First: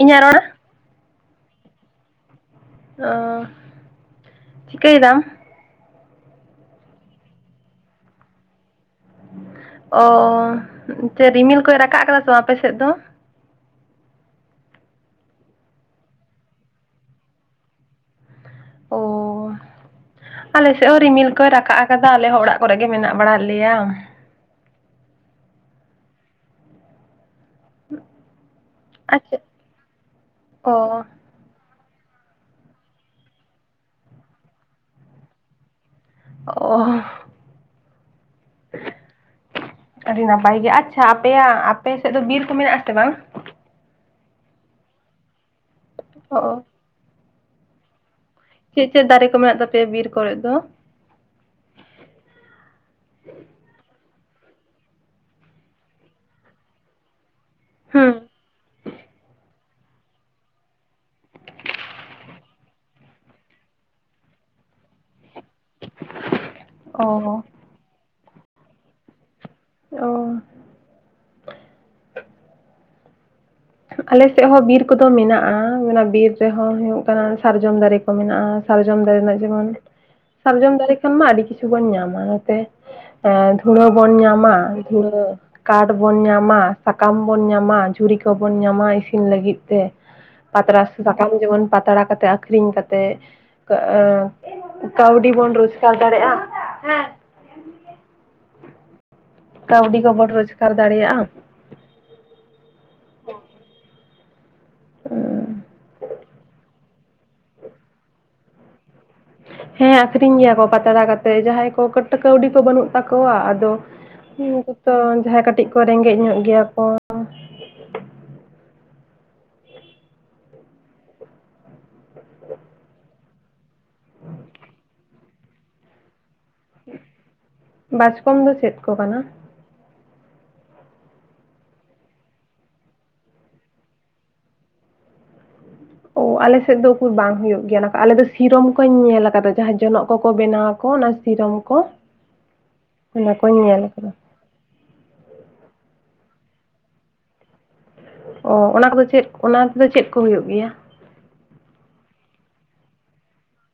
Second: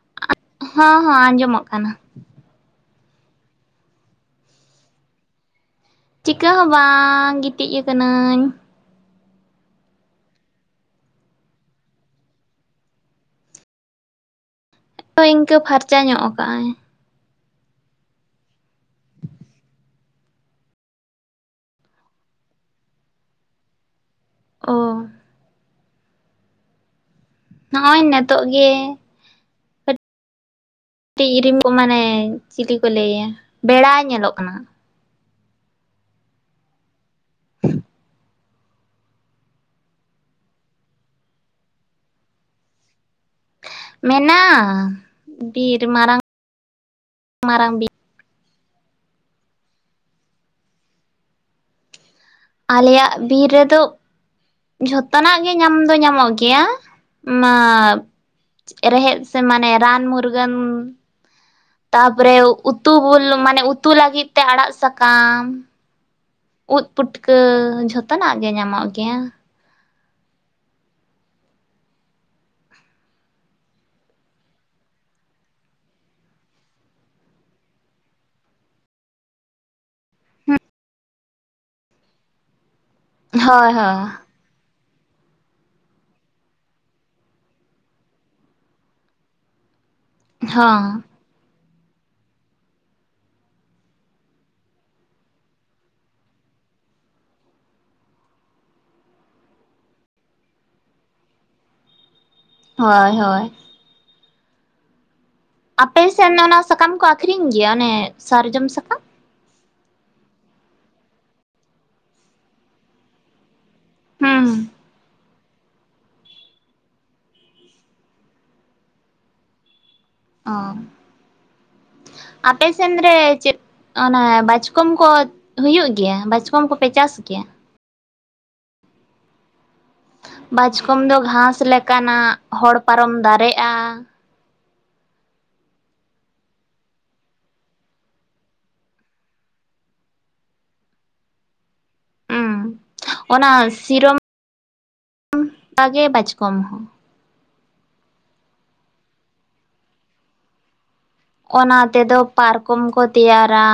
ᱤᱧᱟᱜ ᱨᱚᱲ ᱦᱚᱸ ᱦᱚᱸ ᱟᱸᱡᱚᱢᱚᱜ ᱠᱟᱱᱟ ᱚᱻ ᱪᱤᱠᱟᱹᱭ ᱫᱟᱢ ᱪᱤᱠᱟᱹᱻ ᱦᱚᱸᱻ ᱵᱟᱝ ᱜᱤᱛᱤᱡ ᱟᱠᱟᱱᱟᱹᱧ ᱚᱻ ᱪᱮ ᱨᱤᱢᱤᱞ ᱠᱚᱭ ᱨᱟᱠᱟᱵ ᱟᱠᱟᱫᱟ ᱥᱮ ᱵᱟᱝ ᱟᱯᱮ ᱥᱮᱫ ᱫᱚ ᱚᱻ ᱤᱱᱠᱟᱹ ᱯᱷᱟᱨᱪᱟ ᱧᱚᱜ ᱟᱠᱟᱜᱼᱟᱭ ᱚ ᱟᱞᱮ ᱥᱮᱫ ᱦᱚᱸ ᱨᱤᱢᱤᱞ ᱠᱚᱭ ᱨᱟᱠᱟᱵ ᱟᱠᱟᱫᱟ ᱟᱞᱮ ᱦᱚᱸ ᱚᱲᱟᱜ ᱠᱚᱨᱮ ᱜᱮ ᱢᱮᱱᱟᱜ ᱵᱟᱲᱟ ᱞᱮᱭᱟ ᱚ ᱱᱚᱜᱼᱚᱭ ᱱᱤᱛᱚᱜ ᱜᱮ ᱟᱪᱪᱷᱟ ᱚ ᱠᱟᱹᱴᱤᱡ ᱨᱤᱢ ᱠᱚ ᱢᱟᱱᱮ ᱪᱤᱞᱤ ᱠᱚ ᱞᱟᱹᱭᱟ ᱵᱮᱲᱟᱭ ᱧᱮᱞᱚᱜ ᱠᱟᱱᱟ ᱚ [unintelligible] ᱟᱹᱰᱤ ᱱᱟᱯᱟᱭ ᱜᱮ ᱟᱪᱪᱷᱟ ᱟᱯᱮᱭᱟᱜ ᱟᱯᱮ ᱥᱮᱫ ᱫᱚ ᱵᱤᱨ ᱠᱚ ᱢᱮᱱᱟᱜ ᱟᱥᱮ ᱵᱟᱝ ᱢᱮᱜᱼᱟ ᱵᱤᱨ ᱢᱟᱨᱟᱝ ᱚ ᱢᱟᱨᱟᱝ ᱵᱤᱨ ᱪᱮᱫ ᱪᱮᱫ ᱫᱟᱨᱮ ᱠᱚ ᱢᱮᱱᱟᱜ ᱛᱟᱯᱮᱭᱟ ᱵᱤᱨ ᱠᱚᱨᱮᱱ ᱫᱚ ᱟᱞᱮᱭᱟᱜ ᱵᱤᱨ ᱨᱮᱫᱚ ᱡᱷᱚᱛᱚᱱᱟᱜ ᱜᱮ ᱧᱟᱢ ᱫᱚ ᱧᱟᱢᱚᱜ ᱜᱮᱭᱟ ᱢᱟ ᱦᱩᱸ ᱨᱮᱦᱮᱫ ᱥᱮ ᱢᱟᱱᱮ ᱨᱟᱱ ᱢᱩᱨᱜᱟᱹᱱ ᱛᱟᱯᱚᱨᱮ ᱩᱛᱩ ᱵᱩᱞ ᱢᱟᱱᱮ ᱩᱛᱩ ᱞᱟᱹᱜᱤᱫ ᱛᱮ ᱟᱲᱟᱜ ᱥᱟᱠᱟᱢ ᱩᱫ ᱚ ᱯᱩᱴᱠᱟᱹ ᱡᱷᱚᱛᱚᱱᱟᱜ ᱜᱮ ᱧᱟᱢᱚᱜ ᱜᱮᱭᱟ ᱚ ᱟᱞᱮ ᱥᱮᱫ ᱦᱚᱸ ᱵᱤᱨ ᱠᱚᱫᱚ ᱢᱮᱱᱟᱜᱼᱟ ᱚᱱᱟ ᱵᱤᱨ ᱨᱮᱦᱚᱸ ᱦᱩᱭᱩᱜ ᱠᱟᱱᱟ ᱥᱟᱨᱡᱚᱢ ᱫᱟᱨᱮ ᱠᱚ ᱢᱮᱱᱟᱜᱼᱟ ᱥᱟᱨᱡᱚᱢ ᱫᱟᱨᱮ ᱨᱮᱱᱟᱜ ᱡᱮᱢᱚᱱ ᱥᱟᱨᱡᱚᱢ ᱫᱟᱨᱮ ᱠᱷᱟᱱ ᱢᱟ ᱟᱹᱰᱤ ᱠᱤᱪᱷᱩ ᱵᱚᱱ ᱧᱟᱢᱟ ᱱᱚᱛᱮ ᱦᱳᱭ ᱫᱷᱩᱲᱟᱹ ᱦᱳᱭ ᱵᱚᱱ ᱧᱟᱢᱟ ᱠᱟᱴ ᱵᱚᱱ ᱧᱟᱢᱟ ᱥᱟᱠᱟᱢ ᱵᱚᱱ ᱧᱟᱢᱟ ᱡᱷᱩᱨᱤ ᱵᱚᱱ ᱧᱟᱢᱟ ᱤᱥᱤᱱ ᱞᱟᱹᱜᱤᱫ ᱛᱮ ᱯᱟᱛᱲᱟ ᱦᱚᱸ ᱥᱟᱠᱟᱢ ᱡᱮᱢᱚᱱ ᱯᱟᱛᱲᱟ ᱠᱟᱛᱮ ᱟᱠᱷᱨᱤᱧ ᱠᱟᱛᱮᱫ ᱠᱟᱹᱣᱰᱤ ᱵᱚᱱ ᱨᱳᱡᱽᱜᱟᱨ ᱫᱟᱲᱮᱭᱟᱜᱼᱟ ᱠᱟᱹᱣᱰᱤ ᱠᱚᱵᱚᱱ ᱨᱳᱡᱽᱜᱟᱨ ᱫᱟᱲᱮᱭᱟᱜᱼᱟ ᱦᱳᱭ ᱦᱳᱭ ᱦ [unintelligible] ᱟᱯᱮ ᱥᱮᱫ ᱫᱚ ᱚᱱᱟ ᱥᱟᱠᱟᱢ ᱠᱚ ᱟᱠᱷᱨᱤᱧ ᱜᱮᱭᱟ ᱚᱱᱮ ᱥᱟᱨᱡᱚᱢ ᱥᱟᱠᱟᱢ ᱦᱮᱸ ᱟᱠᱷᱨᱤᱧ ᱜᱮᱭᱟ ᱠᱚ ᱯᱟᱛᱲᱟ ᱠᱟᱛᱮᱜ ᱡᱟᱦᱟᱸᱭ ᱠᱚ ᱠᱟᱹᱣᱰᱤ ᱠᱚ ᱵᱟᱹᱱᱩᱜ ᱛᱟᱠᱚᱣᱟ ᱟᱫᱚ ᱦᱩᱸ ᱠᱩᱛᱚ ᱡᱟᱦᱟᱸᱭ ᱠᱟᱹᱴᱤᱡ ᱠᱚ ᱨᱮᱸᱜᱮᱡ ᱧᱚᱜ ᱜᱮᱭᱟ ᱠᱚ ᱚ ᱟᱯᱮᱥᱮᱫ ᱨᱮ ᱪᱮᱫ ᱚᱱᱟ ᱵᱟᱪᱠᱚᱢ ᱠᱚ ᱦᱩᱭᱩᱜ ᱜᱮᱭᱟ ᱠᱚᱢ ᱠᱚᱯᱮ ᱪᱟᱥ ᱜᱮᱭᱟ ᱵᱟᱪᱠᱚᱢ ᱫᱚ ᱪᱮᱫ ᱠᱚ ᱠᱟᱱᱟ ᱵᱟᱪᱠᱚᱢ ᱫᱚ ᱜᱷᱟᱥ ᱞᱮᱠᱟᱱᱟᱜ ᱦᱚᱲ ᱯᱟᱨᱚᱢ ᱫᱟᱨᱮᱜᱼᱟ ᱚ ᱟᱞᱮᱥᱮᱫ ᱫᱚ ᱩᱠᱩᱨ ᱵᱟᱝ ᱦᱩᱭᱩᱜ ᱜᱮᱭᱟ ᱟᱞᱮ ᱫᱚ ᱥᱤᱨᱚᱢ ᱠᱚᱧ ᱧᱮᱞ ᱟᱠᱟᱫᱟ ᱡᱟᱦᱟᱸ ᱡᱚᱱᱚᱜ ᱠᱚᱠᱚ ᱵᱮᱱᱟᱣᱟ ᱠᱚ ᱚᱱᱟ ᱥᱤᱨᱚᱢ ᱠᱚ ᱦᱩᱸ ᱚᱱᱟ ᱠᱚᱧ ᱧᱮᱞ ᱠᱟᱫᱟ ᱵᱟᱜᱮ ᱵᱟᱪᱠᱚᱢ ᱦᱚᱸ ᱚ ᱚᱱᱟ ᱠᱚᱫᱚ ᱪᱮᱫ ᱚᱱᱟ ᱠᱚᱫᱚ ᱪᱮᱫ ᱠᱚ ᱦᱩᱭᱩᱜ ᱜᱮᱭᱟ ᱚᱱᱟ ᱛᱮᱫᱚ ᱯᱟᱨᱠᱚᱢ ᱠᱚ ᱛᱮᱭᱟᱨᱟ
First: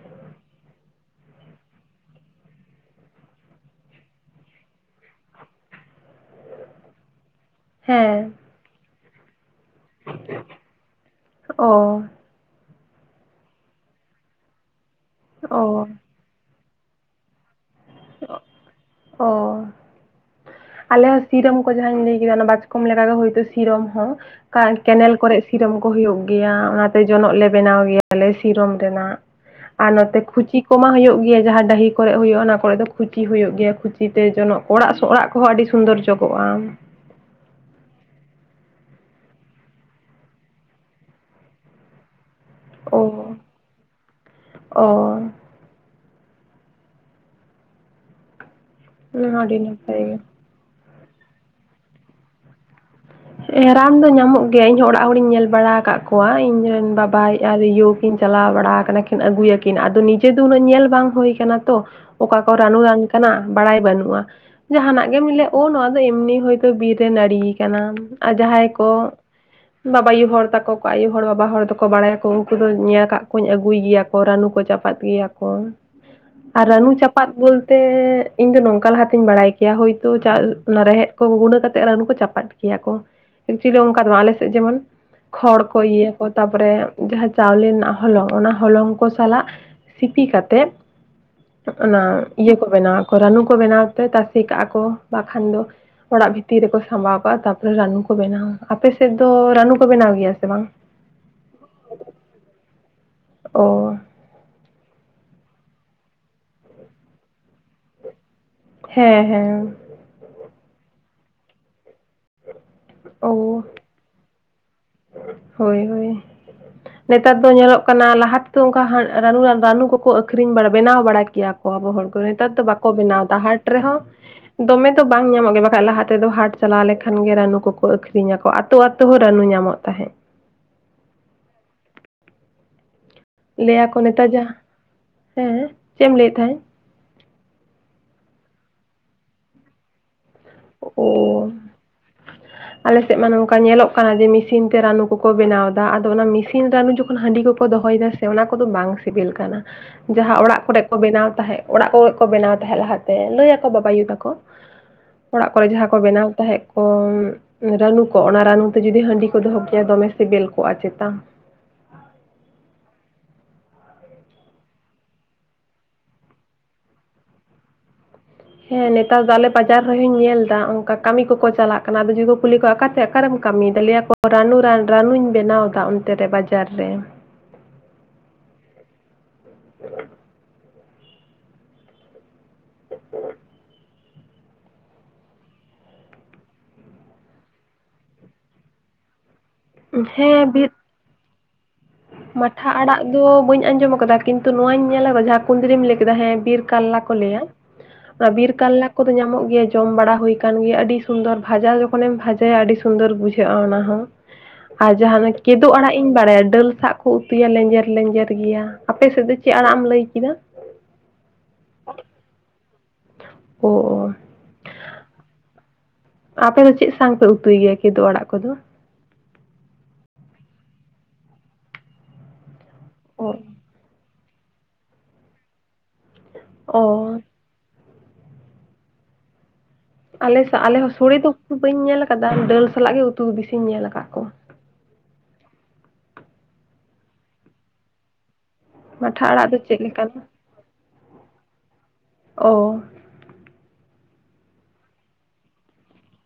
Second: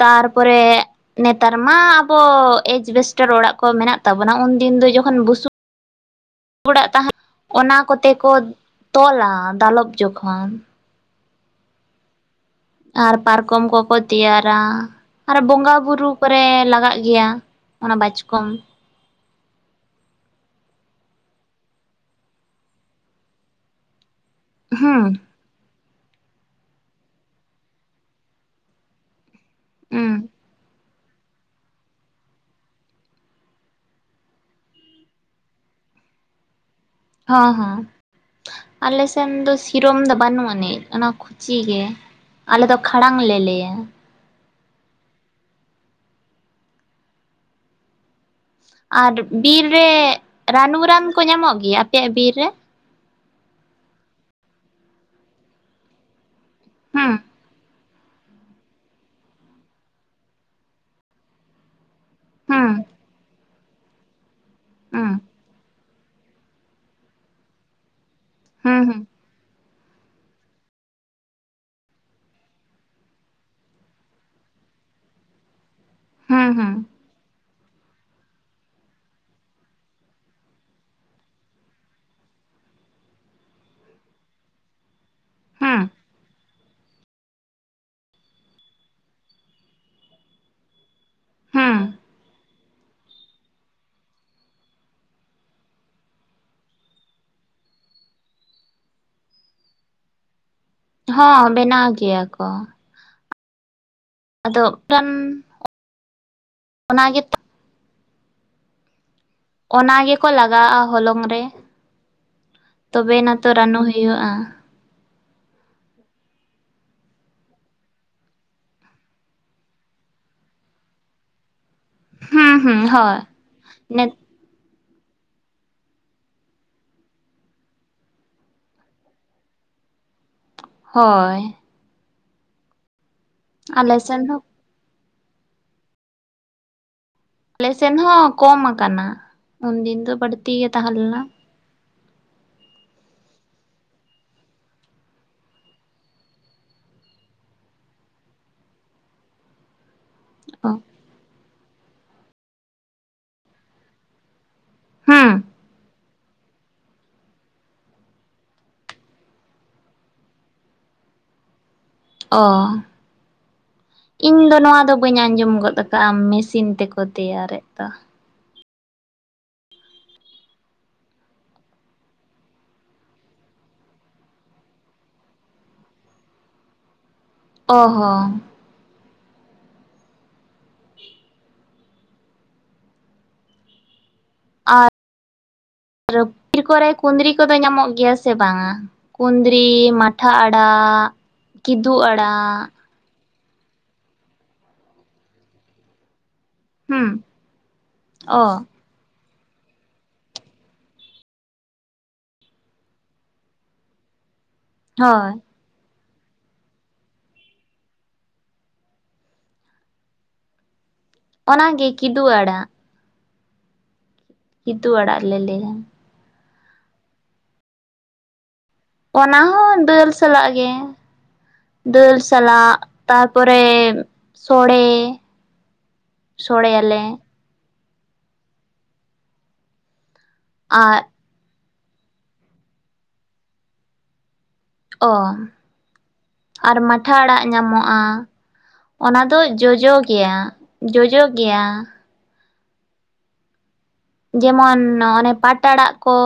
ᱛᱟᱨᱯᱚᱨᱮ ᱱᱮᱛᱟᱨ ᱢᱟ ᱟᱵᱚ ᱮᱡᱵᱮᱥᱴᱟᱨ ᱚᱲᱟᱜ ᱠᱚ ᱢᱮᱱᱟᱜ ᱛᱟᱵᱚᱱᱟ ᱩᱱᱫᱤᱱ ᱫᱚ ᱡᱚᱠᱷᱚᱱ ᱵᱩᱥᱩᱵ ᱦᱮ [unintelligible] ᱚᱲᱟᱜ ᱛᱟᱦᱮ ᱚᱱᱟ ᱠᱚᱛᱮ ᱠᱚ ᱦᱮᱸ ᱛᱚᱞᱟ ᱫᱟᱞᱚᱵ ᱡᱚᱠᱷᱚᱱ ᱚ ᱟᱨ ᱯᱟᱨᱠᱚᱢ ᱠᱚᱠᱚ ᱛᱮᱭᱟᱨᱟ ᱟᱨ ᱚ ᱵᱚᱸᱜᱟ ᱵᱩᱨᱩ ᱠᱚᱨᱮ ᱞᱟᱜᱟᱜ ᱜᱮᱭᱟ ᱚᱱᱟ ᱵᱟᱪᱠᱚᱢ ᱚ ᱟᱞᱮ ᱦᱚᱸ ᱥᱤᱨᱚᱢ ᱠᱚ ᱡᱟᱦᱟᱸᱧ ᱞᱟᱹᱭ ᱠᱮᱫᱟ ᱚᱱᱟ ᱵᱟᱪᱠᱚᱢ ᱞᱮᱠᱟ ᱜᱮ ᱦᱚᱭᱛᱳ ᱥᱤᱨᱚᱢ ᱦᱚᱸ ᱦᱩᱸ ᱠᱮᱱᱮᱞ ᱠᱚᱨᱮ ᱥᱤᱨᱚᱢ ᱠᱚ ᱦᱩᱭᱩᱜ ᱜᱮᱭᱟ ᱚᱱᱟᱛᱮ ᱡᱚᱱᱚᱜ ᱞᱮ ᱵᱮᱱᱟᱣ ᱜᱮᱭᱟᱞᱮ ᱥᱤᱨᱚᱢ ᱨᱮᱱᱟᱜ ᱟᱨ ᱦᱩᱸ ᱱᱚᱛᱮ ᱠᱷᱩᱪᱤ ᱠᱚᱢᱟ ᱦᱳᱭᱳᱜ ᱜᱮᱭᱟ ᱡᱟᱦᱟᱸ ᱰᱟᱹᱦᱤ ᱠᱚᱨᱮ ᱦᱩᱭᱩᱜ-ᱟ ᱚᱱᱟ ᱠᱚᱨᱮ ᱫᱚ ᱠᱷᱩᱪᱤ ᱦᱩᱭᱩᱜ ᱜᱮᱭᱟ ᱠᱤᱛᱟᱹ ᱡᱚᱱᱚᱜ ᱚᱲᱟᱜ ᱚᱲᱟᱜ ᱠᱚᱦᱚᱸ ᱟᱹᱰᱤ ᱥᱩᱱᱫᱚᱨ ᱡᱚᱜᱚᱜᱼᱟ ᱦᱟᱸ ᱦᱟᱸ ᱟᱞᱮ ᱥᱮᱱ ᱫᱚ ᱥᱤᱨᱚᱢ ᱫᱚ ᱵᱟᱹᱱᱩᱜ ᱟᱹᱱᱤᱡ ᱚᱱᱟ ᱠᱷᱩᱪᱤ ᱜᱮ ᱟᱞᱮ ᱫᱚ ᱠᱷᱟᱲᱟᱝ ᱞᱮ ᱞᱟᱹᱭᱟ ᱚᱻ ᱟᱨ ᱦᱚᱸ ᱟᱹᱰᱤ ᱵᱤᱨ ᱨᱮ ᱱᱟᱯᱟᱭ ᱜᱮ ᱨᱟᱱᱩᱨᱟᱱ ᱠᱚ ᱧᱟᱢᱚᱜ ᱜᱮᱭᱟ ᱟᱯᱮᱭᱟᱜ ᱵᱤᱨ ᱨᱮ ᱨᱟᱱ ᱫᱚ ᱧᱟᱢᱚᱜ ᱜᱮᱭᱟ ᱤᱧᱦᱚᱸ ᱚᱲᱟᱜ ᱦᱚᱲᱤᱧ ᱧᱮᱞ ᱵᱟᱲᱟ ᱟᱠᱟᱫ ᱠᱚᱣᱟ ᱤᱧ ᱨᱮᱱ ᱦᱩᱸ ᱵᱟᱵᱟᱭ ᱟᱨ ᱭᱩ ᱤᱱ ᱪᱟᱞᱟᱣ ᱵᱟᱲᱟ ᱠᱟᱱᱟ ᱠᱤᱱ ᱟᱹᱜᱩᱭᱟᱠᱤᱱ ᱟᱫᱚ ᱱᱤᱡᱮ ᱫᱚ ᱩᱱᱟᱹᱜ ᱧᱮᱞ ᱵᱟᱝ ᱦᱩᱭ ᱟᱠᱟᱱᱟ ᱛᱚ ᱚᱠᱟ ᱠᱚ ᱦᱩᱸ ᱨᱟᱱᱩ ᱨᱟᱱ ᱠᱟᱱᱟ ᱵᱟᱲᱟᱭ ᱵᱟᱹᱱᱩᱜᱼᱟ ᱦᱩᱸ ᱡᱟᱦᱟᱱᱟᱜ ᱜᱮᱢ ᱞᱟᱹᱭ ᱱᱚᱣᱟ ᱫᱚ ᱮᱢᱱᱤ ᱦᱚᱭᱛᱳ ᱵᱤᱨ ᱨᱮ ᱱᱟᱹᱲᱤᱭ ᱠᱟᱱᱟ ᱟᱨ ᱡᱟᱦᱟᱸᱭ ᱦᱩᱸ ᱦᱩᱸ ᱠᱚ ᱵᱟᱵᱟᱣᱳ ᱟᱭᱩ ᱦᱚᱲ ᱛᱟᱠᱚ ᱠᱚ ᱟᱭᱩ ᱦᱚᱲ ᱵᱟᱵᱟ ᱦᱚᱲ ᱫᱚᱠᱚ ᱵᱟᱲᱟᱭᱟᱠᱚ ᱩᱱᱠᱩ ᱫᱚ ᱧᱮᱞ ᱟᱠᱟᱫ ᱠᱚᱣᱟᱹᱧ ᱟᱹᱜᱩᱭ ᱜᱮᱭᱟ ᱠᱚ᱾ ᱨᱟᱱᱩ ᱠᱚ ᱪᱟᱯᱟᱫ ᱜᱮᱭᱟ ᱠᱚ ᱦᱩᱸ ᱟᱨ ᱦᱩᱸ ᱨᱟᱱᱩ ᱪᱟᱯᱟᱫ ᱪᱟᱯᱟᱫ ᱵᱩᱞ ᱛᱮᱻ ᱤᱧ ᱫᱚ ᱱᱚᱝᱠᱟ ᱞᱟᱦᱟ ᱛᱤᱧ ᱵᱟᱲᱟᱭ ᱠᱮᱭᱟ ᱦᱚᱭᱛᱚ ᱚᱱᱟ ᱨᱮᱦᱮᱫᱽ ᱠᱚᱠᱚ ᱜᱩᱸᱫᱟᱹ ᱠᱟᱛᱮ ᱪᱟᱯᱟᱫ ᱜᱮᱭᱟ ᱠᱚ ᱚᱱᱠᱟ ᱫᱚ ᱵᱟᱱᱜ ᱵᱤᱥᱤ ᱫᱚ ᱟᱞᱮᱥᱮᱫ ᱡᱮᱢᱚᱱ ᱠᱷᱚᱲ ᱦᱩᱸ ᱠᱚ ᱤᱭᱟᱹ ᱟᱠᱚ ᱛᱟᱯᱚᱨᱮ ᱡᱟᱦᱟᱸ ᱪᱟᱣᱞᱮ ᱨᱮᱱᱟᱜ ᱦᱚᱞᱚᱝ ᱚᱱᱟ ᱦᱚᱞᱚᱝ ᱠᱚ ᱥᱟᱞᱟᱜ ᱥᱤᱯᱤ ᱠᱟᱛᱮᱜ ᱦᱩᱸ ᱚᱱᱟ ᱤᱭᱟᱹ ᱠᱚ ᱵᱮᱱᱟᱣᱟ ᱨᱟᱱᱩ ᱠᱚ ᱵᱮᱱᱟᱣ ᱛᱮ ᱛᱟᱥᱮ ᱠᱟᱜᱼᱟ ᱠᱚ ᱵᱟᱠᱷᱟᱱ ᱫᱚ ᱚᱲᱟᱜ ᱵᱷᱤᱛᱤᱨ ᱨᱮᱠᱚ ᱥᱟᱢᱵᱟᱣ ᱠᱟᱜᱼᱟ ᱛᱟᱨᱯᱚᱨᱮ ᱨᱟᱹᱱᱩ ᱠᱚ ᱵᱮᱱᱟᱣᱟ ᱟᱯᱮ ᱥᱮᱫ ᱫᱚ ᱨᱟᱹᱱᱩ ᱠᱚ ᱵᱮᱱᱟᱣ ᱜᱮᱭᱟ ᱥᱮ ᱵᱟᱝ ᱦᱚᱸ ᱵᱮᱱᱟᱣ ᱜᱮᱭᱟ ᱠᱚ ᱚᱻ ᱟᱫᱚ ᱮ ᱠᱷᱟᱱ ᱚᱱᱟᱜᱮ [inaudible] ᱦᱮᱸ ᱦᱮᱸ ᱚᱱᱟ ᱜᱮᱠᱚ ᱞᱟᱜᱟᱣᱟᱜᱼᱟ ᱦᱚᱞᱚᱝ ᱨᱮ ᱛᱚᱵᱮᱱᱟ ᱛᱚ ᱚ ᱨᱟᱱᱩ ᱦᱩᱭᱩᱜᱼᱟ᱾ ᱦᱳᱭ ᱦᱳᱭ ᱱᱮᱛᱟᱨ ᱫᱚ ᱧᱮᱞᱚᱜ ᱠᱟᱱᱟ ᱞᱟᱦᱟ ᱛᱮᱫᱚ ᱚᱱᱠᱟ ᱨᱟᱱᱩ ᱨᱟᱹᱱᱩ ᱠᱚᱠᱚ ᱟᱹᱠᱷᱨᱤᱧ ᱵᱟᱲᱟ ᱵᱮᱱᱟᱣ ᱵᱟᱲᱟ ᱠᱮᱭᱟ ᱠᱚ᱾ ᱟᱵᱚ ᱦᱚᱲ ᱠᱚ ᱱᱮᱛᱟᱨ ᱦᱩᱸ ᱫᱚ ᱦᱩᱸ ᱵᱟᱠᱚ ᱦᱳᱭ ᱵᱮᱱᱟᱣᱫᱟ ᱦᱟᱴ ᱨᱮᱦᱚᱸ ᱱᱤᱛ ᱫᱚᱢᱮ ᱫᱚ ᱵᱟᱝ ᱧᱟᱢᱚᱜ ᱜᱮᱭᱟ ᱵᱟᱠᱷᱟᱡ ᱫᱚ ᱞᱟᱦᱟ ᱛᱮᱫᱚ ᱦᱟᱴ ᱪᱟᱞᱟᱣ ᱞᱮᱠᱷᱟᱱ ᱜᱮ ᱨᱟᱹᱱᱩ ᱠᱚᱠᱚ ᱟᱹᱠᱷᱨᱤᱧᱟᱠᱚ ᱟᱛᱳ ᱟᱛᱳ ᱦᱚᱸ ᱨᱟᱹᱱᱩ ᱧᱟᱢᱚᱜ ᱛᱟᱦᱮᱸᱫ ᱦᱚᱭ ᱟᱞᱮ ᱞᱟᱹᱭᱟᱠᱚ ᱥᱮᱱ ᱱᱮᱛᱟᱨ ᱡᱟ ᱦᱚᱸ ᱦᱮᱸ ᱪᱮᱫ ᱮᱢ ᱞᱟᱹᱭᱮᱫ ᱛᱟᱦᱮᱸᱱ ᱟᱞᱮ ᱥᱮᱱ ᱦᱚᱸ ᱠᱚᱢ ᱟᱠᱟᱱᱟ ᱩᱱᱫᱤᱱ ᱫᱚ ᱵᱟᱹᱲᱛᱤ ᱜᱮ ᱛᱟᱦᱮᱸ ᱚ ᱞᱮᱱᱟ ᱟᱞᱮ ᱥᱮᱫ ᱢᱟ ᱱᱚᱝᱠᱟ ᱧᱮᱞᱚᱜ ᱠᱟᱱᱟ ᱡᱮ ᱢᱤᱥᱤᱱ ᱛᱮ ᱨᱟᱱᱩ ᱠᱚᱠᱚ ᱵᱮᱱᱟᱣᱫᱟ ᱟᱫᱚ ᱚᱱᱟ ᱢᱮᱥᱤᱱ ᱨᱟᱹᱱᱟᱱᱩ ᱡᱚᱠᱷᱚᱱ ᱦᱟᱺᱰᱤ ᱠᱚᱠᱚ ᱫᱚᱦᱚᱭᱮᱫᱟ ᱚᱱᱟ ᱠᱚᱫᱚ ᱵᱟᱝ ᱥᱤᱵᱤᱞ ᱠᱟᱱᱟ ᱡᱟᱦᱟᱸ ᱚᱲᱟᱜ ᱚ ᱠᱚᱨᱮᱜ ᱠᱚ ᱵᱮᱱᱟᱣ ᱛᱟᱦᱮᱸᱜ ᱚᱲᱟᱜ ᱠᱚᱨᱮ ᱠᱚ ᱵᱮᱱᱟᱣ ᱛᱟᱦᱮᱸᱜ ᱞᱟᱦᱟᱛᱮ ᱞᱟᱹᱭ ᱟᱠᱚ ᱵᱟᱵ ᱟᱭᱳ ᱛᱟᱠᱚ ᱦᱟᱸ ᱚᱲᱟᱜ ᱠᱚᱨᱮ ᱡᱟᱦᱟᱸ ᱠᱚ ᱵᱮᱱᱟᱣ ᱛᱟᱦᱮᱸᱫ ᱠᱚ ᱨᱟᱹᱱᱩ ᱠᱚᱜ ᱚᱱᱟ ᱨᱟᱱᱩ ᱛᱮ ᱡᱩᱫᱤ ᱦᱟᱺᱰᱤ ᱠᱚ ᱫᱚᱦᱚ ᱠᱮᱭᱟ ᱫᱚᱢᱮ ᱥᱤᱵᱤᱞ ᱠᱚᱜᱼᱟ ᱪᱮᱛᱟ ᱚ ᱤᱧ ᱫᱚ ᱱᱚᱣᱟ ᱫᱚ ᱵᱟᱹᱧ ᱟᱸᱡᱚᱢ ᱜᱚᱫ ᱟᱠᱟᱫᱼᱟ ᱢᱮᱥᱤᱱ ᱛᱮᱠᱚ ᱛᱮᱭᱟᱨᱮᱫ ᱫᱚ ᱦᱮᱸ ᱱᱮᱛᱟᱨ ᱫᱚ ᱟᱞᱮ ᱵᱟᱡᱟᱨ ᱨᱮᱦᱚᱧ ᱧᱮᱞ ᱮᱫᱟ ᱚᱱᱠᱟ ᱠᱟᱹᱢᱤ ᱠᱚᱠᱚ ᱪᱟᱞᱟᱜ ᱠᱟᱱᱟ ᱟᱫᱚ ᱡᱩᱫᱤ ᱠᱩᱞᱤ ᱠᱚᱣᱟ ᱟᱠᱟᱛᱮ ᱚᱠᱟᱨᱮᱢ ᱠᱟᱹᱢᱤᱭᱮᱫᱟ ᱨᱟᱱᱩ ᱨᱟᱱ ᱨᱟᱱᱩᱧ ᱵᱮᱱᱟᱣ ᱮᱫᱟ ᱚᱱᱛᱮ ᱨᱮ ᱵᱟᱡᱟᱨ ᱨᱮ ᱚ ᱦᱚᱸ ᱟᱨ ᱵᱤᱨ ᱠᱚᱨᱮ ᱠᱩᱸᱫᱽᱨᱤ ᱠᱚᱫᱚ ᱧᱟᱢᱚᱜ ᱜᱮᱭᱟ ᱥᱮ ᱵᱟᱝᱟ [inaudible] ᱠᱩᱸᱫᱽᱨᱤ ᱢᱟᱴᱷᱟ ᱦᱮᱸ ᱵᱤᱨ ᱟᱲᱟᱜ ᱠᱤᱫᱩ ᱟᱲᱟᱜ ᱢᱟᱴᱷᱟ ᱟᱲᱟᱜ ᱫᱚ ᱵᱟᱹᱧ ᱟᱸᱡᱚᱢ ᱟᱠᱟᱫᱟ ᱠᱤᱱᱛᱩ ᱱᱚᱣᱟᱧ ᱧᱮᱞᱼᱟ ᱡᱟᱦᱟᱸ ᱠᱩᱸᱫᱽᱨᱤᱢ ᱞᱟᱹᱭ ᱠᱮᱫᱟ ᱦᱮᱸ ᱵᱤᱨ ᱠᱟᱨᱞᱟ ᱦᱩᱸ ᱠᱚ ᱞᱟᱹᱭᱟ ᱚᱱᱟ ᱚ ᱵᱤᱨ ᱠᱟᱨᱞᱟ ᱠᱚ ᱫᱚ ᱧᱟᱢᱚᱜ ᱜᱮᱭᱟ ᱡᱚᱢ ᱵᱟᱲᱟ ᱦᱩᱭ ᱠᱟᱱ ᱜᱮᱭᱟ ᱟᱹᱰᱤ ᱥᱩᱱᱫᱚᱨ ᱵᱷᱟᱡᱟ ᱡᱚᱠᱷᱚᱱᱮᱢ ᱵᱷᱟᱡᱟᱭᱟ ᱟᱹᱰᱤ ᱥᱩᱱᱫᱚᱨ ᱵᱩᱡᱷᱟᱹᱜᱼᱟ ᱚᱱᱟ ᱦᱚᱸ ᱟᱨ ᱦᱳᱭ ᱡᱟᱦᱟᱱᱟᱜ ᱠᱮᱫᱩ ᱟᱲᱟᱜ ᱤᱧ ᱵᱟᱲᱟᱭᱟ ᱰᱟᱹᱞ ᱥᱟᱵ ᱠᱚ ᱩᱛᱩᱭᱟ ᱞᱮᱸᱡᱮᱨ ᱞᱮᱸᱡᱮᱨ ᱜᱮᱭᱟ ᱟᱯᱮ ᱥᱮᱫ ᱫᱚ ᱪᱮᱫ ᱟᱲᱟᱜ ᱮᱢ ᱞᱟᱹᱭ ᱠᱮᱫᱟ ᱚᱱᱟᱜᱮ ᱠᱤᱫᱩ ᱟᱲᱟᱜ ᱚ ᱠᱤᱫᱩᱜ ᱟᱲᱟᱜ ᱞᱮ ᱞᱮᱭ ᱟᱯᱮ ᱫᱚ ᱪᱮᱫ ᱥᱟᱝ ᱯᱮ ᱩᱛᱩᱭ ᱜᱮᱭᱟ ᱠᱤᱫᱩ ᱚᱲᱟᱜ ᱠᱚᱫᱚ? ᱚᱱᱟ ᱦᱚᱸ ᱫᱟᱹᱞ ᱥᱟᱞᱟᱜ ᱜᱮ ᱫᱟᱹᱞ ᱥᱟᱞᱟᱜ᱾ ᱚ ᱛᱟᱨᱯᱚᱨᱮ ᱥᱚᱲᱮ ᱥᱚᱲᱮ ᱭᱟᱞᱮ᱾ ᱟᱞᱮ ᱥᱟᱜ ᱟᱞᱮ ᱦᱚᱸ ᱟᱨ ᱥᱚᱲᱮ ᱫᱚ ᱵᱟᱹᱧ ᱧᱮᱞ ᱟᱠᱟᱫᱟ ᱫᱟᱹᱞ ᱥᱟᱞᱟᱜ ᱜᱮ ᱩᱛᱩ ᱵᱤᱥᱤᱧ ᱧᱮᱞ ᱠᱟᱜ ᱠᱚᱣᱟ᱾ ᱚ ᱟᱨ ᱢᱟᱴᱷᱟ ᱟᱲᱟᱜ ᱧᱟᱢᱚᱜᱼᱟ᱾ ᱚᱱᱟ ᱢᱟᱴᱷᱟ ᱫᱚ ᱟᱲᱟᱜ ᱪᱮᱫ ᱡᱚᱡᱚ ᱞᱮᱠᱟᱱᱟ ᱜᱮᱭᱟ ᱡᱚᱡᱚ ᱜᱮᱭᱟ᱾ ᱚ ᱡᱮᱢᱚᱱ ᱚᱱᱮ ᱯᱟᱴ ᱟᱲᱟᱜ ᱠᱚ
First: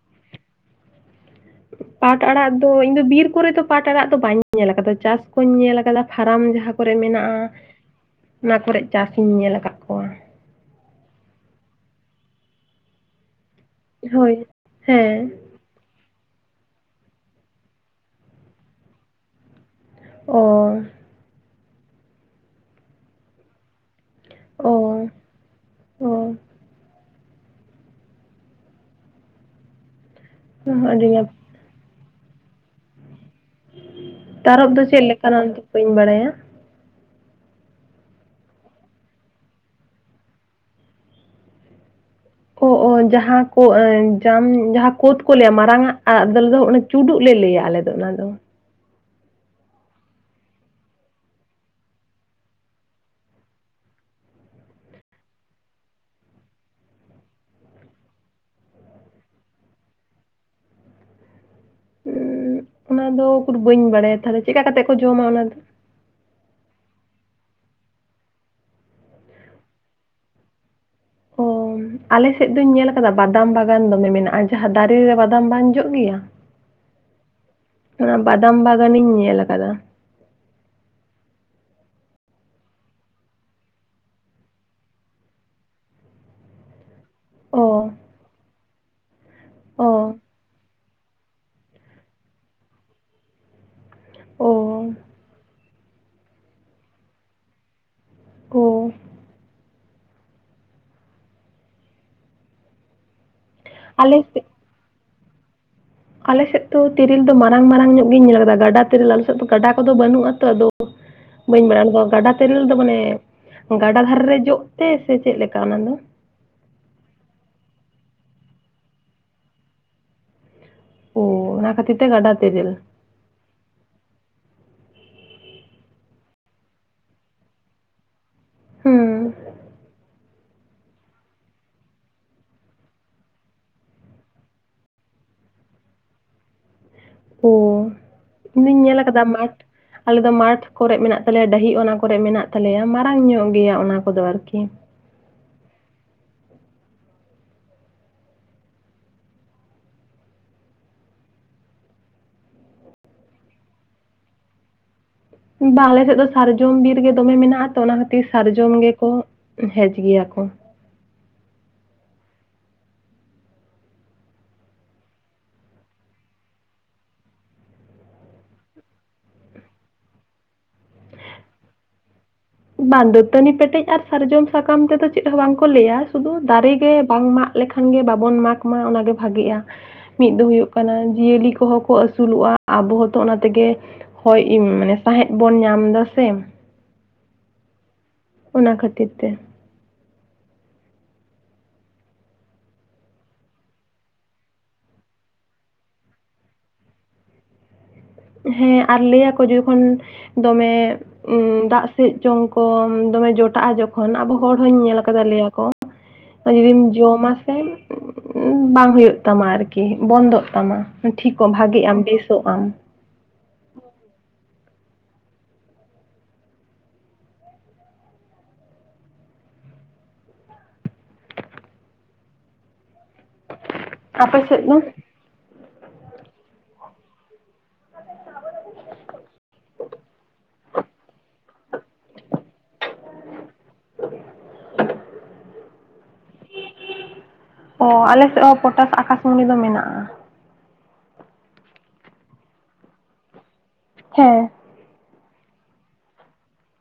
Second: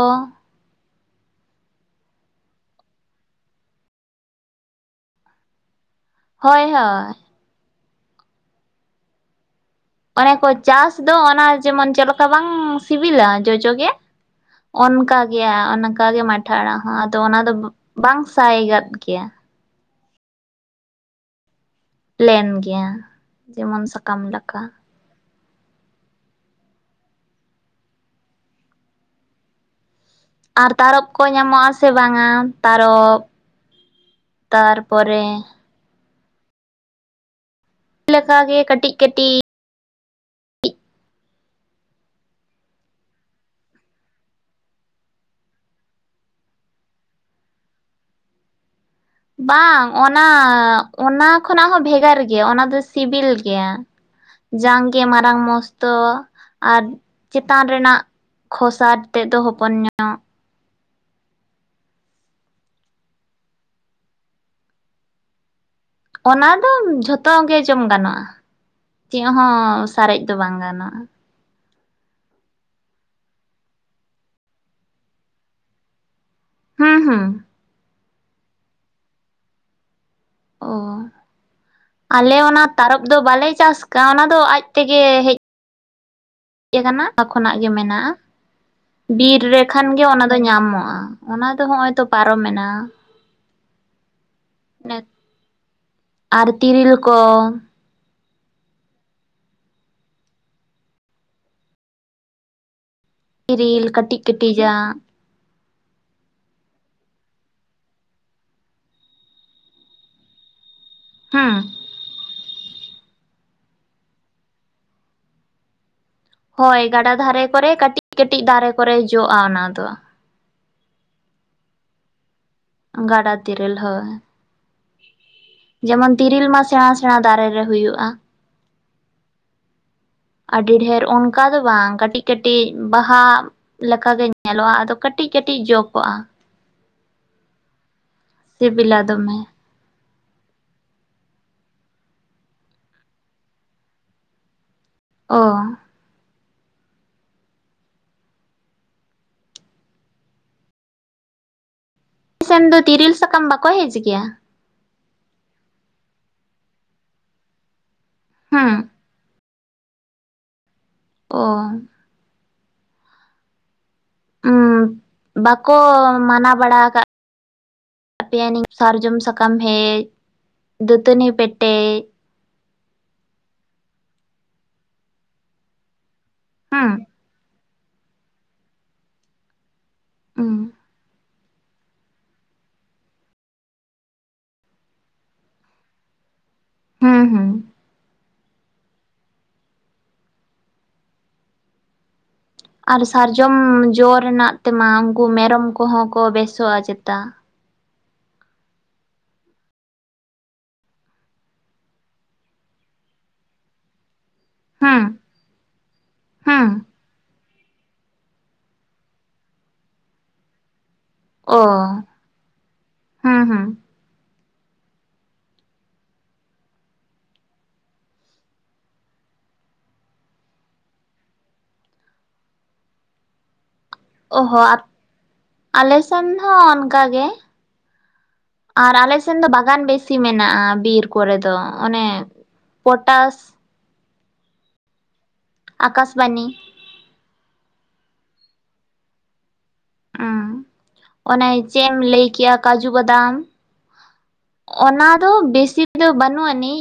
ᱯᱟᱴ ᱟᱲᱟᱜ ᱫᱚ ᱤᱧ ᱫᱚ ᱵᱤᱨ ᱠᱚᱨᱮ ᱫᱚ ᱯᱟᱴ ᱟᱲᱟᱜ ᱫᱚ ᱵᱟᱹᱧ ᱧᱮᱞ ᱟᱠᱟᱫᱟ ᱪᱟᱥ ᱠᱚᱧ ᱧᱮᱞ ᱟᱠᱟᱫᱟ᱾ ᱯᱷᱟᱨᱟᱢ ᱦᱳᱭ ᱡᱟᱦᱟᱸ ᱠᱚᱨᱮ ᱦᱳᱭ ᱢᱮᱱᱟᱜᱼᱟ ᱚᱱᱟ ᱠᱚᱨᱮ ᱪᱟᱥ ᱤᱧ ᱧᱮᱞ ᱟᱠᱟᱫ ᱠᱚᱣᱟ᱾ ᱚᱱᱮ ᱠᱚ ᱪᱟᱥ ᱫᱚ ᱚᱱᱟ ᱡᱮᱢᱚᱱ ᱪᱮᱫ ᱞᱮᱠᱟ ᱵᱟᱝ ᱥᱤᱵᱤᱞᱟ ᱡᱚᱡᱚ ᱜᱮ ᱦᱳᱭ ᱚᱱᱠᱟ ᱦᱮᱸ ᱜᱮᱭᱟ ᱚᱱᱠᱟ ᱚᱱᱠᱟ ᱜᱮ ᱢᱟᱴᱷᱟ ᱟᱲᱟᱜ ᱦᱚᱸ ᱟᱫᱚ ᱚᱱᱟ ᱫᱚ ᱵᱟᱝ ᱥᱟᱭ ᱜᱟᱫ ᱜᱮᱭᱟ᱾ ᱚ ᱯᱮᱞᱮᱱ ᱜᱮᱭᱟ ᱡᱮᱢᱚᱱ ᱥᱟᱠᱟᱢ ᱞᱮᱠᱟ᱾ ᱚ ᱚ ᱟᱨ ᱛᱟᱨᱚ ᱟᱹᱰᱤ ᱠᱚ ᱧᱟᱢᱚᱜ ᱟᱥᱮ ᱵᱟᱝᱼᱟ ᱛᱟᱨᱚᱯ ᱛᱟᱨᱚᱯ ᱫᱚ ᱪᱮᱫ ᱞᱮᱠᱟᱱᱟᱜ ᱵᱟᱹᱧ ᱵᱟᱲᱟᱭᱟ᱾ ᱜᱮ ᱞᱮᱠᱟ ᱜᱮ ᱠᱟᱹᱴᱤᱡᱽ ᱠᱟᱹᱴᱤᱡᱽ ᱡᱟᱦᱟᱸ ᱠᱚ ᱡᱟᱢ ᱡᱟᱦᱟᱸ ᱠᱳᱫ ᱠᱚ ᱞᱟᱹᱭᱟ ᱢᱟᱨᱟᱝ ᱟᱜ ᱫᱟᱹᱞ ᱫᱚ ᱪᱩᱰᱩᱜ ᱞᱮ ᱞᱟᱹᱭᱟ ᱟᱞᱮ ᱫᱚ ᱚᱱᱟᱫᱚ᱾ ᱵᱟᱝ ᱚᱱᱟ ᱚᱱᱟ ᱠᱷᱚᱱᱟᱜ ᱦᱚᱸ ᱵᱷᱮᱜᱟᱨ ᱜᱮᱭᱟ ᱚᱱᱟ ᱫᱚ ᱥᱤᱵᱤᱞ ᱜᱮᱭᱟ᱾ ᱡᱟᱝ ᱜᱮ ᱢᱟᱨᱟᱝ ᱢᱚᱥᱛᱚ ᱟᱨ ᱪᱮᱛᱟᱱ ᱨᱮᱱᱟᱜ ᱠᱷᱚᱥᱟᱨ ᱛᱮᱫ ᱫᱚ ᱦᱚᱯᱚᱱ ᱧᱚᱸᱜ᱾ ᱩ ᱚᱱᱟ ᱫᱚ ᱩᱠᱩᱨ ᱵᱟᱹᱧ ᱵᱟᱲᱟᱭᱟ ᱛᱟᱦᱞᱮ ᱪᱮᱠᱟ ᱠᱟᱛᱮᱜ ᱠᱚ ᱡᱚᱢᱟ ᱚᱱᱟ ᱫᱚ ᱚᱱᱟ ᱫᱚ ᱡᱷᱚᱛᱚ ᱜᱮ ᱡᱚᱢ ᱜᱟᱱᱚᱜᱼᱟ ᱪᱮᱫ ᱦᱚᱸ ᱥᱟᱨᱮᱡᱽ ᱫᱚ ᱵᱟᱝ ᱜᱟᱱᱚᱜᱼᱟ᱾ ᱚ ᱟᱞᱮ ᱥᱮᱫ ᱫᱚᱧ ᱧᱮᱞ ᱟᱠᱟᱫᱟ ᱵᱟᱫᱟᱢ ᱵᱟᱜᱟᱱ ᱫᱚᱢᱮ ᱢᱮᱱᱟᱜᱼᱟ ᱡᱟᱦᱟᱸ ᱫᱟᱨᱮ ᱨᱮ ᱵᱟᱫᱟᱢ ᱵᱟᱝ ᱡᱚᱜ ᱜᱮᱭᱟ᱾ ᱦᱩᱸ ᱦᱩᱸ ᱚᱱᱟ ᱵᱟᱫᱟᱢ ᱵᱟᱜᱟᱱ ᱤᱧ ᱧᱮᱞ ᱟᱠᱟᱫᱟ᱾ ᱚ ᱟᱞᱮ ᱚᱱᱟ ᱛᱟᱨᱚᱯ ᱫᱚ ᱵᱟᱞᱮ ᱪᱟᱥ ᱟᱠᱟᱜ ᱚᱱᱟ ᱫᱚ ᱟᱡᱽ ᱛᱮᱜᱮ ᱦᱮᱡᱽ ᱦᱮ ᱟᱠᱟᱱᱟ ᱛᱚᱠᱷᱚᱱᱟᱜ ᱚ ᱜᱮ ᱢᱮᱱᱟᱜᱼᱟ᱾ ᱵᱤᱨ ᱨᱮᱠᱷᱟᱱ ᱚ ᱜᱮ ᱚᱱᱟ ᱫᱚ ᱧᱟᱢᱚᱜᱼᱟ ᱚᱱᱟ ᱫᱚ ᱦᱚᱜᱼ ᱚᱭ ᱛᱚ ᱯᱟᱨᱚᱢᱮᱱᱟ᱾ ᱚ ᱟᱨ ᱛᱤᱨᱤᱞ ᱠᱚ ᱠᱚ ᱛᱤᱨᱤᱞ ᱟᱞᱮ ᱠᱟᱹᱴᱤᱡᱽ ᱥᱮᱫ ᱠᱟᱹᱴᱤᱡᱽᱼᱡᱟᱜ᱾ ᱟᱞᱮ ᱥᱮᱫ ᱫᱚ ᱛᱤᱨᱤᱞ ᱫᱚ ᱢᱟᱨᱟᱝ ᱢᱟᱨᱟᱝ ᱧᱚᱜ ᱜᱤᱧ ᱧᱮᱞ ᱟᱠᱟᱫᱟ᱾ ᱜᱟᱰᱟ ᱛᱤᱨᱤᱞ ᱟᱞᱮ ᱥᱮᱫ ᱫᱚ ᱜᱟᱰᱟ ᱠᱚᱫᱚ ᱵᱟᱹᱱᱩᱜ ᱟᱛᱚ ᱟᱫᱚ ᱦᱩᱸ ᱵᱟᱹᱧ ᱵᱟᱲᱟᱭᱼᱟ ᱚᱱᱟ ᱫᱚ ᱜᱟᱰᱟ ᱛᱮᱨᱤᱞ ᱫᱚ ᱢᱟᱱᱮ ᱜᱟᱰᱟ ᱫᱷᱟᱨᱮ ᱨᱮ ᱡᱚᱜ ᱛᱮ ᱥᱮ ᱪᱮᱫ ᱞᱮᱠᱟ ᱚᱱᱟ ᱫᱚ? ᱦᱳᱭ ᱜᱟᱰᱟ ᱫᱷᱟᱨᱮ ᱠᱚᱨᱮ ᱠᱟᱹᱴᱤᱡᱽ ᱠᱟᱹᱴᱤᱡᱽ ᱫᱷᱟᱨᱮ ᱠᱚᱨᱮ ᱡᱚᱜᱼᱟ ᱚᱱᱟ ᱫᱚ ᱾ ᱚ ᱚᱱᱟ ᱠᱷᱟᱹᱛᱤᱨ ᱛᱮ ᱜᱟᱰᱟ ᱛᱤᱨᱤᱞ᱾ ᱜᱟᱰᱟ ᱛᱤᱨᱤᱞ ᱦᱳᱭ᱾ ᱡᱮᱢᱚᱱ ᱛᱤᱨᱤᱞ ᱢᱟ ᱥᱮᱬᱟ ᱥᱮᱬᱟ ᱫᱟᱨᱮ ᱨᱮ ᱦᱩᱭᱩᱜᱼᱟ᱾ ᱦᱩᱸ ᱟᱹᱰᱤ ᱰᱷᱮᱨ ᱚᱱᱠᱟ ᱫᱚ ᱵᱟᱝ, ᱠᱟᱹᱴᱤᱡᱽ ᱠᱟᱹᱴᱤᱡᱽ ᱵᱟᱦᱟ ᱞᱮᱠᱟ ᱜᱮ ᱧᱮᱞᱚᱜᱼᱟ ᱾ ᱟᱫᱚ ᱠᱟᱹᱴᱤᱡ ᱠᱟᱹᱴᱤᱡ ᱡᱚ ᱠᱚᱜᱼᱟ᱾ ᱚ, ᱤᱧ ᱫᱩᱧ ᱧᱮᱞ ᱥᱤᱵᱤᱞᱟ ᱟᱠᱟᱫᱟ ᱫᱚᱢᱮ ᱢᱟᱴᱷ ᱟᱞᱮ ᱫᱚ ᱢᱟᱴᱷ ᱠᱚᱨᱮ ᱢᱮᱱᱟᱜ ᱛᱟᱞᱮᱭᱟ ᱰᱟᱹᱦᱤ ᱚᱱᱟ ᱠᱚᱨᱮ ᱢᱮᱱᱟᱜ ᱛᱟᱞᱮᱭᱟ᱾ ᱢᱟᱨᱟᱝ ᱧᱚᱜ ᱜᱮᱭᱟ ᱚᱱᱟ ᱠᱚᱫᱚ ᱟᱨ ᱠᱤ᱾ ᱚ ᱥᱮᱱ ᱫᱚ ᱛᱤᱨᱤᱞ ᱥᱟᱠᱟᱢ ᱵᱟᱠᱚ ᱦᱮᱡ ᱜᱮᱭᱟ? ᱵᱟᱝ, ᱟᱞᱮ ᱥᱮᱫ ᱫᱚ ᱥᱟᱨᱡᱚᱢ ᱵᱤᱨ ᱜᱮ ᱫᱚᱢᱮ ᱢᱮᱱᱟᱜᱼᱟ ᱛᱚ᱾ ᱚᱱᱟ ᱠᱷᱟᱹᱛᱤᱨ ᱦᱩᱸ ᱥᱟᱨᱡᱚᱢ ᱜᱮᱠᱚ ᱦᱮᱡ ᱜᱮᱭᱟ ᱠᱚ᱾ ᱚ [unintelligible] ᱵᱟᱠᱚ ᱢᱟᱱᱟ ᱵᱟᱲᱟ ᱠᱟᱜ [unintelligible] ᱥᱟᱨᱡᱚᱢ ᱥᱟᱠᱟᱢ ᱦᱮᱡ, ᱫᱟᱹᱛᱟᱹᱱᱤ ᱯᱮᱴᱮᱡ᱾ ᱵᱟᱝ, ᱫᱟᱹᱛᱟᱹᱱᱤ ᱯᱮᱴᱮᱡ ᱟᱨ ᱥᱟᱨᱡᱚᱢ ᱥᱟᱠᱟᱢ ᱛᱮᱫᱚ ᱪᱮᱫ ᱦᱚᱸ ᱵᱟᱝ ᱠᱚ ᱞᱟᱹᱭᱼᱟ ᱾ ᱥᱩᱫᱩ ᱫᱟᱨᱮ ᱦᱩᱸ ᱜᱮ ᱵᱟᱝ ᱢᱟᱜ ᱞᱮᱠᱷᱟᱱ ᱜᱮ ᱵᱟᱵᱚᱱ ᱢᱟᱜᱽ ᱢᱟ ᱚᱱᱟᱜ ᱜᱮ ᱵᱷᱟᱜᱮᱜᱼᱟ᱾ ᱢᱤᱫ ᱫᱚ ᱦᱩᱸ ᱦᱩᱭᱩᱜ ᱠᱟᱱᱟ ᱡᱤᱭᱟᱹᱞᱤ ᱠᱚᱦᱚᱸ ᱠᱚ ᱟᱹᱥᱩ ᱟᱹᱥᱩᱞᱚᱜᱼᱟ ᱾ ᱟᱵᱚ ᱦᱚᱸᱛᱚ ᱚᱱᱟ ᱛᱮᱜᱮ ᱦᱚᱭ ᱢᱟᱱᱮ ᱥᱟᱸᱦᱮᱫ ᱵᱚᱱ ᱧᱟᱢ ᱫᱟ ᱥᱮ᱾ ᱦᱩᱸ ᱦᱩᱸ ᱚᱱᱟ ᱠᱷᱟᱹᱛᱤᱨ ᱛᱮ᱾ ᱟᱨ ᱥᱟᱨᱡᱚᱢ ᱡᱚ ᱨᱮᱱᱟᱜ ᱛᱮᱢᱟ ᱩᱱᱠᱩ ᱢᱮᱨᱚᱢ ᱠᱚᱦᱚᱸ ᱠᱚ ᱵᱮᱥᱚᱜᱼᱟ ᱪᱮᱛᱟ᱾ ᱦᱮᱸ ᱟᱨ ᱞᱟᱹᱭ ᱟᱠᱚ ᱡᱚᱠᱷᱚᱱ ᱫᱚᱢᱮ ᱫᱟᱜ ᱥᱮᱫ ᱡᱚᱝ ᱠᱚ ᱫᱚᱢᱮ ᱡᱚᱴᱟᱜᱼᱟ ᱡᱚ ᱠᱷᱚᱱ ᱟᱵᱚ ᱦᱚᱲ ᱦᱚᱧ ᱧᱮᱞ ᱦᱩᱸ ᱟᱠᱟᱫᱟ ᱞᱟᱹᱭ ᱟᱠᱚ᱾ ᱡᱩᱫᱤᱢ ᱦᱩᱸ ᱡᱚᱢ ᱥᱮ, ᱵᱟᱝ ᱦᱳᱭᱳᱜ ᱛᱟᱢᱟ ᱟᱨ ᱠᱤ ᱵᱚᱱᱫᱚᱜ ᱛᱟᱢᱟ᱾ ᱴᱷᱤᱠᱼᱟᱢ ᱚ ᱵᱷᱟᱜᱮᱜ ᱟᱢ, ᱵᱮᱥᱚᱜ ᱟᱢ᱾ ᱦᱩᱸ ᱦᱩᱸ ᱟᱯᱮ ᱚ ᱥᱮᱫ ᱦᱚᱸ, ᱫᱚ ᱟᱞᱮ ᱥᱮᱱ ᱦᱚᱸ ᱚᱱᱠᱟ ᱜᱮ᱾ ᱟᱨ ᱟᱞᱮ ᱥᱮᱱ ᱫᱚ ᱵᱟᱜᱟᱱ ᱵᱮᱥᱤ ᱢᱮᱱᱟᱜᱼᱟ ᱵᱤᱨ ᱠᱚᱨᱮ ᱫᱚ ᱾ ᱚᱱᱮ ᱯᱚᱴᱟᱥ ᱟᱠᱟᱥᱵᱟᱱᱤ ᱚᱸ ᱟᱞᱮ ᱥᱮᱜ ᱦᱚᱸ ᱯᱚᱴᱟᱥ, ᱟᱠᱟᱥᱢᱩᱱᱤ ᱫᱚ ᱢᱮᱱᱟᱜᱼᱟ᱾ ᱩᱸᱜ, ᱚᱱᱮ ᱪᱮᱫ ᱮᱢ ᱞᱟᱹᱭ ᱠᱮᱭᱟ ᱠᱟᱡᱩ ᱵᱟᱫᱟᱢ᱾ ᱦᱮᱸ ᱚᱱᱟ ᱫᱚ ᱵᱮᱥᱤ ᱫᱚ ᱵᱟᱹᱱᱩᱜ ᱟᱹᱱᱤᱡ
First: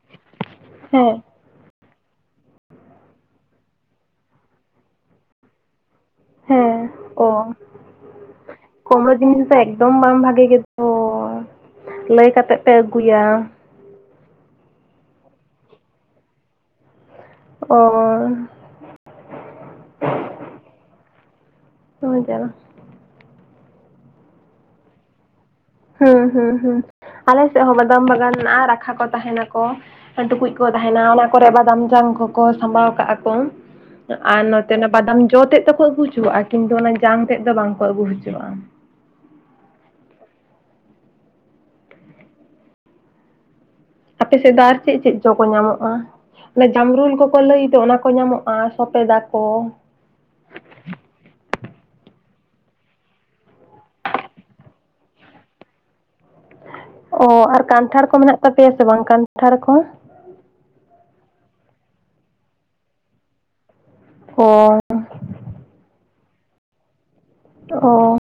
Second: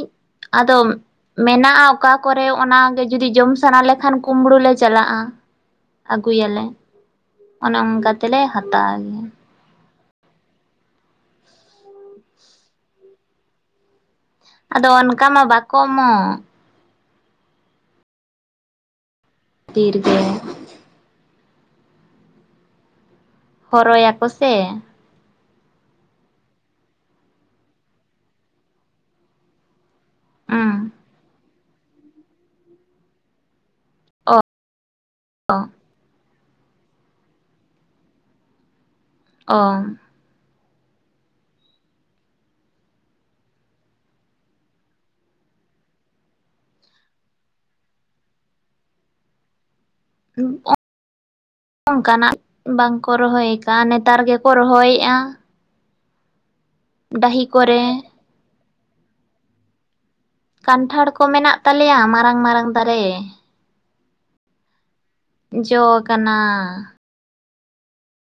ᱟᱫᱚᱢ ᱦᱮᱸ ᱢᱮᱱᱟᱜᱼᱟ ᱚᱠᱟ ᱠᱚᱨᱮ ᱾ ᱚᱱᱟ ᱜᱮ ᱡᱩᱫᱤ ᱡᱚᱢ ᱥᱟᱱᱟ ᱞᱮᱠᱷᱟᱱ ᱠᱩᱢᱵᱩᱲᱩ ᱞᱮ ᱪᱟᱞᱟᱜᱼᱟ᱾ ᱟᱹᱜᱩᱭᱟᱞᱮ ᱦᱮᱸ ᱚ ᱚᱱᱮ ᱚᱱᱠᱟ ᱛᱮᱞᱮ ᱦᱟᱛᱟᱣ ᱜᱮᱭᱟ᱾ [unintelligible] ᱮᱠᱫᱚᱢ ᱵᱟᱝ ᱵᱷᱟᱜᱮ ᱜᱮᱫᱚ᱾ ᱞᱟᱹᱭ ᱠᱟᱛᱮ ᱯᱮ ᱟᱹᱜᱩᱭᱟ᱾ ᱟᱫᱚ ᱚᱱᱠᱟ ᱢᱟ ᱵᱟᱠᱚ ᱮᱢᱚᱜ᱾ ᱚᱸ ᱛᱤᱨᱜᱮ [unintelligible] ᱳ ᱡᱟᱞᱟ᱾ ᱦᱚᱨᱚᱭᱟ ᱠᱚ ᱥᱮ᱾ ᱦᱩᱸ ᱦᱩᱸ ᱦᱩᱸ ᱟᱞᱮ ᱥᱮᱫ ᱦᱚᱸ ᱵᱟᱫᱟᱢ ᱵᱟᱜᱟᱱ ᱢᱮᱱᱟᱜᱼᱟ ᱨᱟᱠᱷᱟ ᱠᱚ ᱛᱟᱦᱮᱸᱱᱟᱠᱚ᱾ ᱴᱩᱠᱩᱡ ᱠᱚ ᱩᱸ ᱛᱟᱦᱮᱱᱟ ᱚᱱᱟ ᱠᱚᱨᱮ [unintelligible] ᱡᱟᱝ ᱠᱚᱠᱚ ᱥᱟᱢᱵᱟᱣ ᱠᱟᱜᱼᱟ ᱠᱚ᱾ ᱚ ᱟᱨ ᱱᱚᱛᱮ ᱚᱱᱟ ᱵᱟᱫᱟᱢ ᱡᱚ ᱛᱮᱫ ᱫᱚ ᱠᱚ ᱟᱹᱜᱩ ᱦᱚᱪᱚᱣᱟᱜᱼᱟ᱾ ᱠᱤᱱᱛᱩ ᱚᱱᱟ ᱡᱟᱝ ᱛᱮᱫ ᱫᱚ ᱵᱟᱝᱠᱚ ᱟᱹᱜᱩ ᱦᱚᱪᱚᱣᱟᱜ-ᱟ᱾ ᱚ ᱟᱯᱮ ᱥᱮᱫ ᱫᱚ ᱟᱨ ᱪᱮᱫ ᱪᱮᱫ ᱡᱚ ᱠᱚ ᱧᱟᱢᱚᱜᱼᱟ? ᱮ ᱡᱟᱢᱨᱩᱞ ᱠᱚᱠᱚ ᱞᱟᱹᱭᱛᱮ ᱚᱱᱟ ᱠᱚ ᱧᱟᱢᱚᱜᱼᱟ ᱥᱚᱵᱮᱫᱟ ᱠᱚ? [unintelligible] ᱚᱱᱠᱟᱱᱟᱜ ᱵᱟᱝᱠᱚ ᱨᱚᱦᱚᱭ ᱠᱟᱫᱼᱟ, ᱱᱮᱛᱟᱨ ᱜᱮᱠᱚ ᱨᱚᱦᱚᱭᱮᱫᱼᱟ᱾ ᱚ ᱟᱨ ᱠᱚᱨᱮ ᱠᱟᱱᱴᱷᱟᱲ ᱠᱚ ᱢᱮᱱᱟᱜ ᱛᱟᱯᱮᱭᱟ ᱥᱮ ᱵᱟᱝ ᱠᱟᱱᱴᱷᱟᱲ ᱠᱚ? ᱠᱟᱱᱴᱷᱟᱲ ᱠᱚ ᱢᱮᱱᱟᱜ ᱛᱟᱞᱮᱭᱟ ᱢᱟᱨᱟᱝ ᱢᱟᱨᱟᱝ ᱫᱟᱨᱮ᱾ [unintelligible] ᱡᱚ ᱠᱟᱱᱟ ᱚ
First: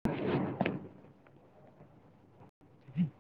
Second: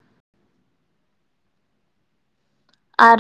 ᱟᱨ